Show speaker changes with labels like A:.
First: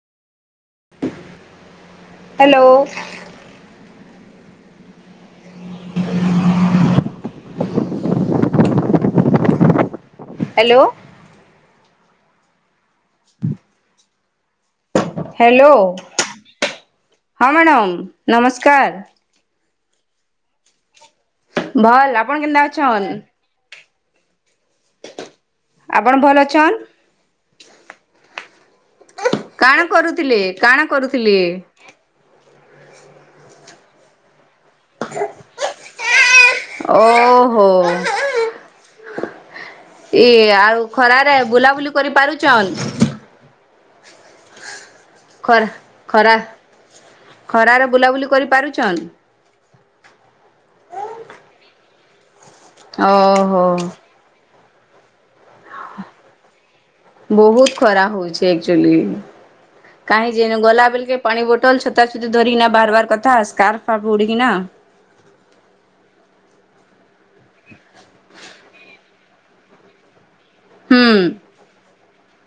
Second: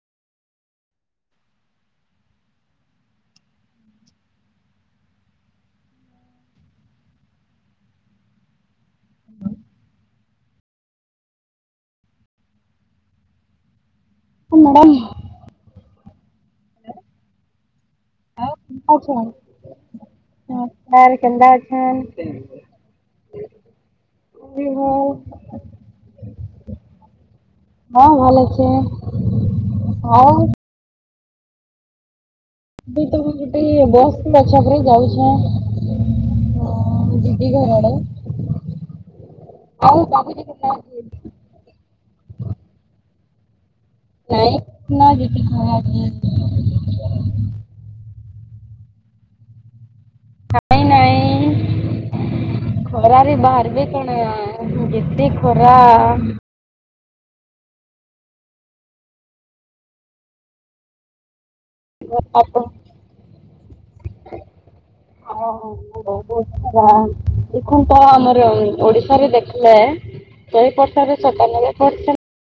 A: Hello. Hello. [inaudible]
B: ପୁର୍ବାହ୍ଣ।
A: Hello ହଁ madam ନମସ୍କାର।
B: ଅଛନ୍ ନମସ୍କାର କେନ୍ତା ଅଛନ୍
A: ଭଲ ଆପଣ କେନ୍ତା ଅଛନ୍?
B: ବି ଭଲ୍।
A: ଆପଣ ଭଲ ଅଛନ୍?
B: ହଁ ଭଲ ଅଛେ
A: କାଣା
B: ଆଉ
A: କରୁଥିଲେ କାଣା କରୁଥିଲେ?
B: [unintelligible] ଅଁ, ଦିଦି ଘର ଆଡେ
A: ଓହୋ।
B: ଆଉ ବାବୁଜୀ
A: ଇଏ
B: କେନ୍ତା
A: ଆଉ
B: ଅଛେ?
A: ଖରାରେ ବୁଲାବୁଲି କରି ପାରୁଛନ୍?
B: ନାଇଁ [unintelligible]
A: ଖରା
B: ଯେ
A: ଖରା ଖରାରେ ବୁଲାବୁଲି କରିପାରୁଛନ୍।
B: ନାଇଁ ନାଇଁ ଖରାରେ
A: ଓହୋ
B: ବାହାରିବେ କଣ ଯେତେ ଖରା।
A: ବହୁତ ଖରା ହଉଛି ଆକଚୁଲି କାହିଁ ଯେ ଗଲା ବେଲେକେ ପାଣି ବୋଟଲ୍ ଛତାଫତା
B: ବାପ
A: ଧରିକିନା ବାହାରିବ କଥା ସ୍କାର୍ଫ ଫାର୍ଫ ଉଡ଼ିକିନା
B: ଓହୋ। [unintelligible] ଦେଖ ତ ଆମର ଓଡିଶାରେ ଦେଖିଲେ
A: ହୁଁ
B: [unintelligible]